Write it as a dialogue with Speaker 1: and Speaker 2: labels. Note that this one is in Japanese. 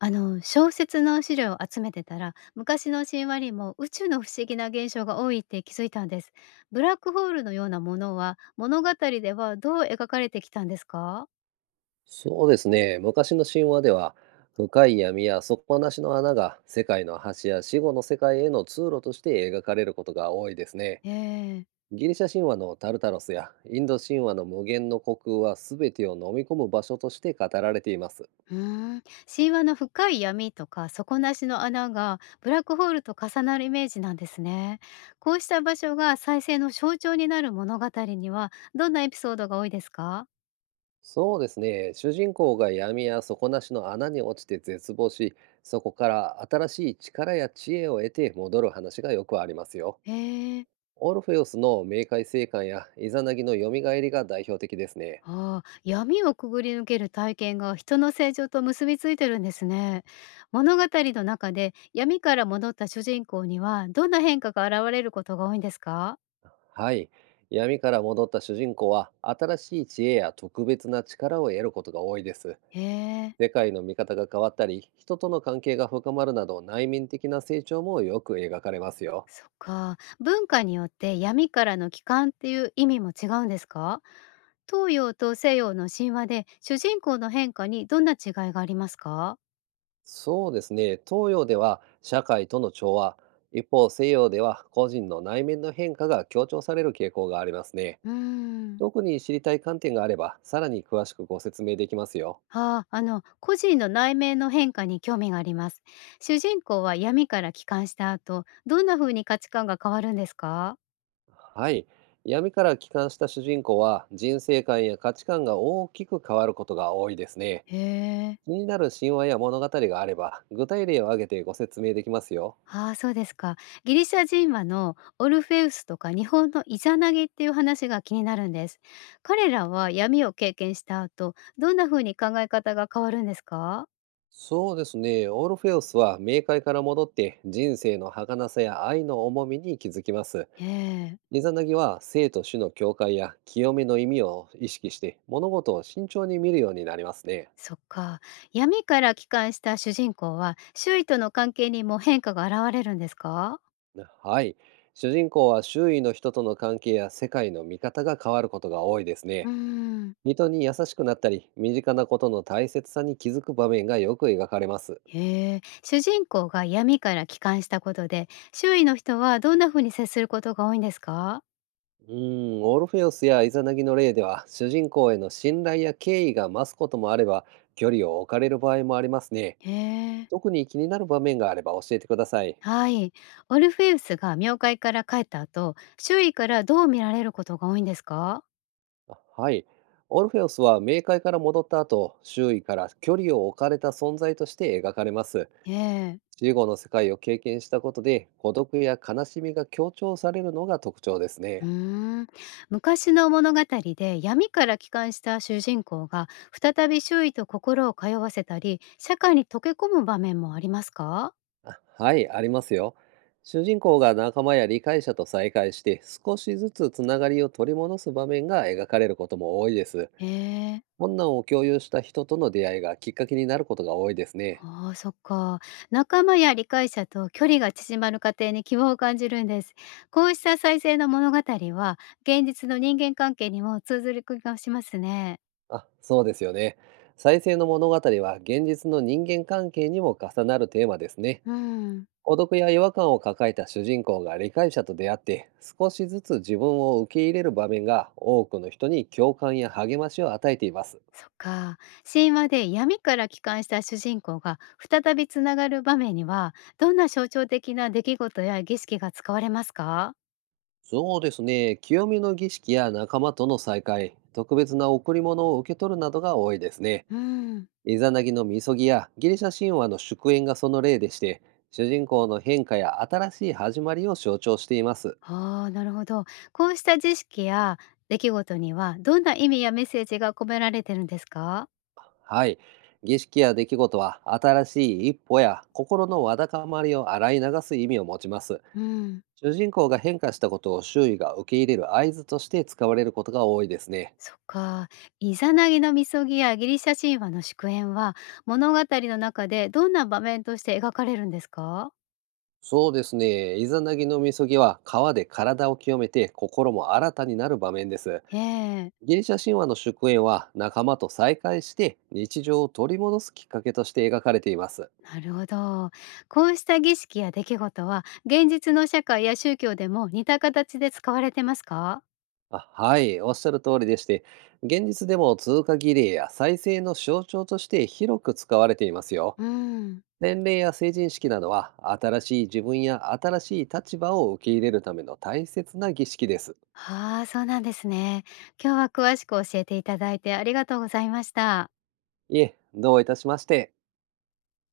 Speaker 1: あの小説の資料を集めてたら、昔の神話にも宇宙の不思議な現象が多いって気づいたんです。ブラックホールのようなものは物語ではどう描かれてきたんですか？
Speaker 2: そうですね。昔の神話では、深い闇や底なしの穴が世界の橋や死後の世界への通路として描かれることが多いですね。
Speaker 1: ええ。
Speaker 2: ギリシャ神話のタルタロスやインド神話の無限の虚空は全てを飲み込む場所として語られています。
Speaker 1: うーん。神話の深い闇とか底なしの穴がブラックホールと重なるイメージなんですね。こうした場所が再生の象徴になる物語にはどんなエピソードが多いですか？
Speaker 2: そうですね。主人公が闇や底なしの穴に落ちて絶望し、そこから新しい力や知恵を得て戻る話がよくありますよ。
Speaker 1: ええ。
Speaker 2: オルフェウスの冥界生還やイザナギの蘇りが代表的ですね。
Speaker 1: ああ、闇をくぐり抜ける体験が人の成長と結びついてるんですね。物語の中で闇から戻った主人公にはどんな変化が現れることが多いんですか？
Speaker 2: はい。闇から戻った主人公は、新しい知恵や特別な力を得ることが多いです。
Speaker 1: へえ。
Speaker 2: 世界の見方が変わったり、人との関係が深まるなど、内面的な成長もよく描かれますよ。
Speaker 1: そっか。文化によって闇からの帰還っていう意味も違うんですか？東洋と西洋の神話で主人公の変化にどんな違いがありますか？
Speaker 2: そうですね。東洋では社会との調和、一方西洋では個人の内面の変化が強調される傾向がありますね。
Speaker 1: うーん。
Speaker 2: 特に知りたい観点があれば、さらに詳しくご説明できますよ。
Speaker 1: ああ、個人の内面の変化に興味があります。主人公は闇から帰還した後、どんな風に価値観が変わるんですか？
Speaker 2: はい。闇から帰還した主人公は人生観や価値観が大きく変わることが多いですね。
Speaker 1: へえ。
Speaker 2: 気になる神話や物語があれば具体例を挙げてご説明できますよ。
Speaker 1: ああ、そうですか。ギリシャ神話のオルフェウスとか日本のイザナギっていう話が気になるんです。彼らは闇を経験した後、どんな風に考え方が変わるんですか？
Speaker 2: そうですね。オルフェウスは冥界から戻って人生の儚さや愛の重みに気づきます。
Speaker 1: ええ。
Speaker 2: リザナギは生と死の境界や清めの意味を意識して物事を慎重に見るようになりますね。
Speaker 1: そっか。闇から帰還した主人公は、周囲との関係にも変化が現れるんですか？
Speaker 2: はい。主人公は周囲の人との関係や世界の見方が変わることが多いです
Speaker 1: うー
Speaker 2: ね。
Speaker 1: ん。
Speaker 2: 人に優しくなったり身近なことの大切さに気づく場面がよく描かれます。
Speaker 1: へえ、主人公が闇から帰還したことで、周囲の人はどんな風に接することが多いんですか？
Speaker 2: うーん、オルフェウスやイザナギの例では主人公への信頼や敬意が増すこともあれば、距離を置かれる場合もありますね。
Speaker 1: へえ、
Speaker 2: 特に気になる場面があれば教えてください。
Speaker 1: はい。オルフェウスが冥界から帰った後、周囲からどう見られることが多いんですか？
Speaker 2: あ、はい。オルフェウスは冥界から戻った後、周囲から距離を置かれた存在として描かれます。
Speaker 1: ええ、
Speaker 2: 死後の世界を経験したことで孤独や悲しみが強調されるのが特徴です
Speaker 1: う
Speaker 2: ね。
Speaker 1: ーん。昔の物語で闇から帰還した主人公が再び周囲と心を通わせたり、社会に溶け込む場面もありますか？
Speaker 2: はい、ありますよ。主人公が仲間や理解者と再会して少しずつつながりを取り戻す場面が描かれることも多いです。
Speaker 1: へえ。
Speaker 2: 困難を共有した人との出会いがきっかけになることが多いですね。
Speaker 1: ああ、そっか。仲間や理解者と距離が縮まる過程に希望を感じるんです。こうした再生の物語は、現実の人間関係にも通ずる気がしますね。
Speaker 2: あ、そうですよね。再生の物語は現実の人間関係にも重なるテーマですね。
Speaker 1: うん、
Speaker 2: 孤独や違和感を抱えた主人公が理解者と出会って少しずつ自分を受け入れる場面が多くの人に共感や励ましを与えています。
Speaker 1: そっか。神話で闇から帰還した主人公が再びつながる場面には、どんな象徴的な出来事や儀式が使われますか？
Speaker 2: そうですね。清めの儀式や仲間との再会、特別な贈り物を受け取るなどが多いですね。
Speaker 1: うん、
Speaker 2: イザナギのみそぎやギリシャ神話の祝宴がその例でして、主人公の変化や新しい始まりを象徴しています。
Speaker 1: ああ、なるほど。こうした儀識や出来事には、どんな意味やメッセージが込められてるんですか？
Speaker 2: はい。儀式や出来事は新しい一歩や心のわだかまりを洗い流す意味を持ちます。
Speaker 1: うん。
Speaker 2: 主人公が変化したことを周囲が受け入れる合図として使われることが多いですね。
Speaker 1: そっか。イザナギの禊やギリシャ神話の祝宴は物語の中でどんな場面として描かれるんですか？
Speaker 2: そうですね。イザナギのみそぎは川で体を清めて心も新たになる場面です。
Speaker 1: ええ。
Speaker 2: ギリシャ神話の祝宴は仲間と再会して日常を取り戻すきっかけとして描かれています。
Speaker 1: なるほど。こうした儀式や出来事は現実の社会や宗教でも似た形で使われてますか？
Speaker 2: あ、はい、おっしゃる通りでして、現実でも通過儀礼や再生の象徴として広く使われていますよ。
Speaker 1: うん。
Speaker 2: 年齢や成人式などは新しい自分や新しい立場を受け入れるための大切な儀式です。
Speaker 1: ああ、そうなんですね。今日は詳しく教えていただいて、ありがとうございました。
Speaker 2: いえ、どういたしまして。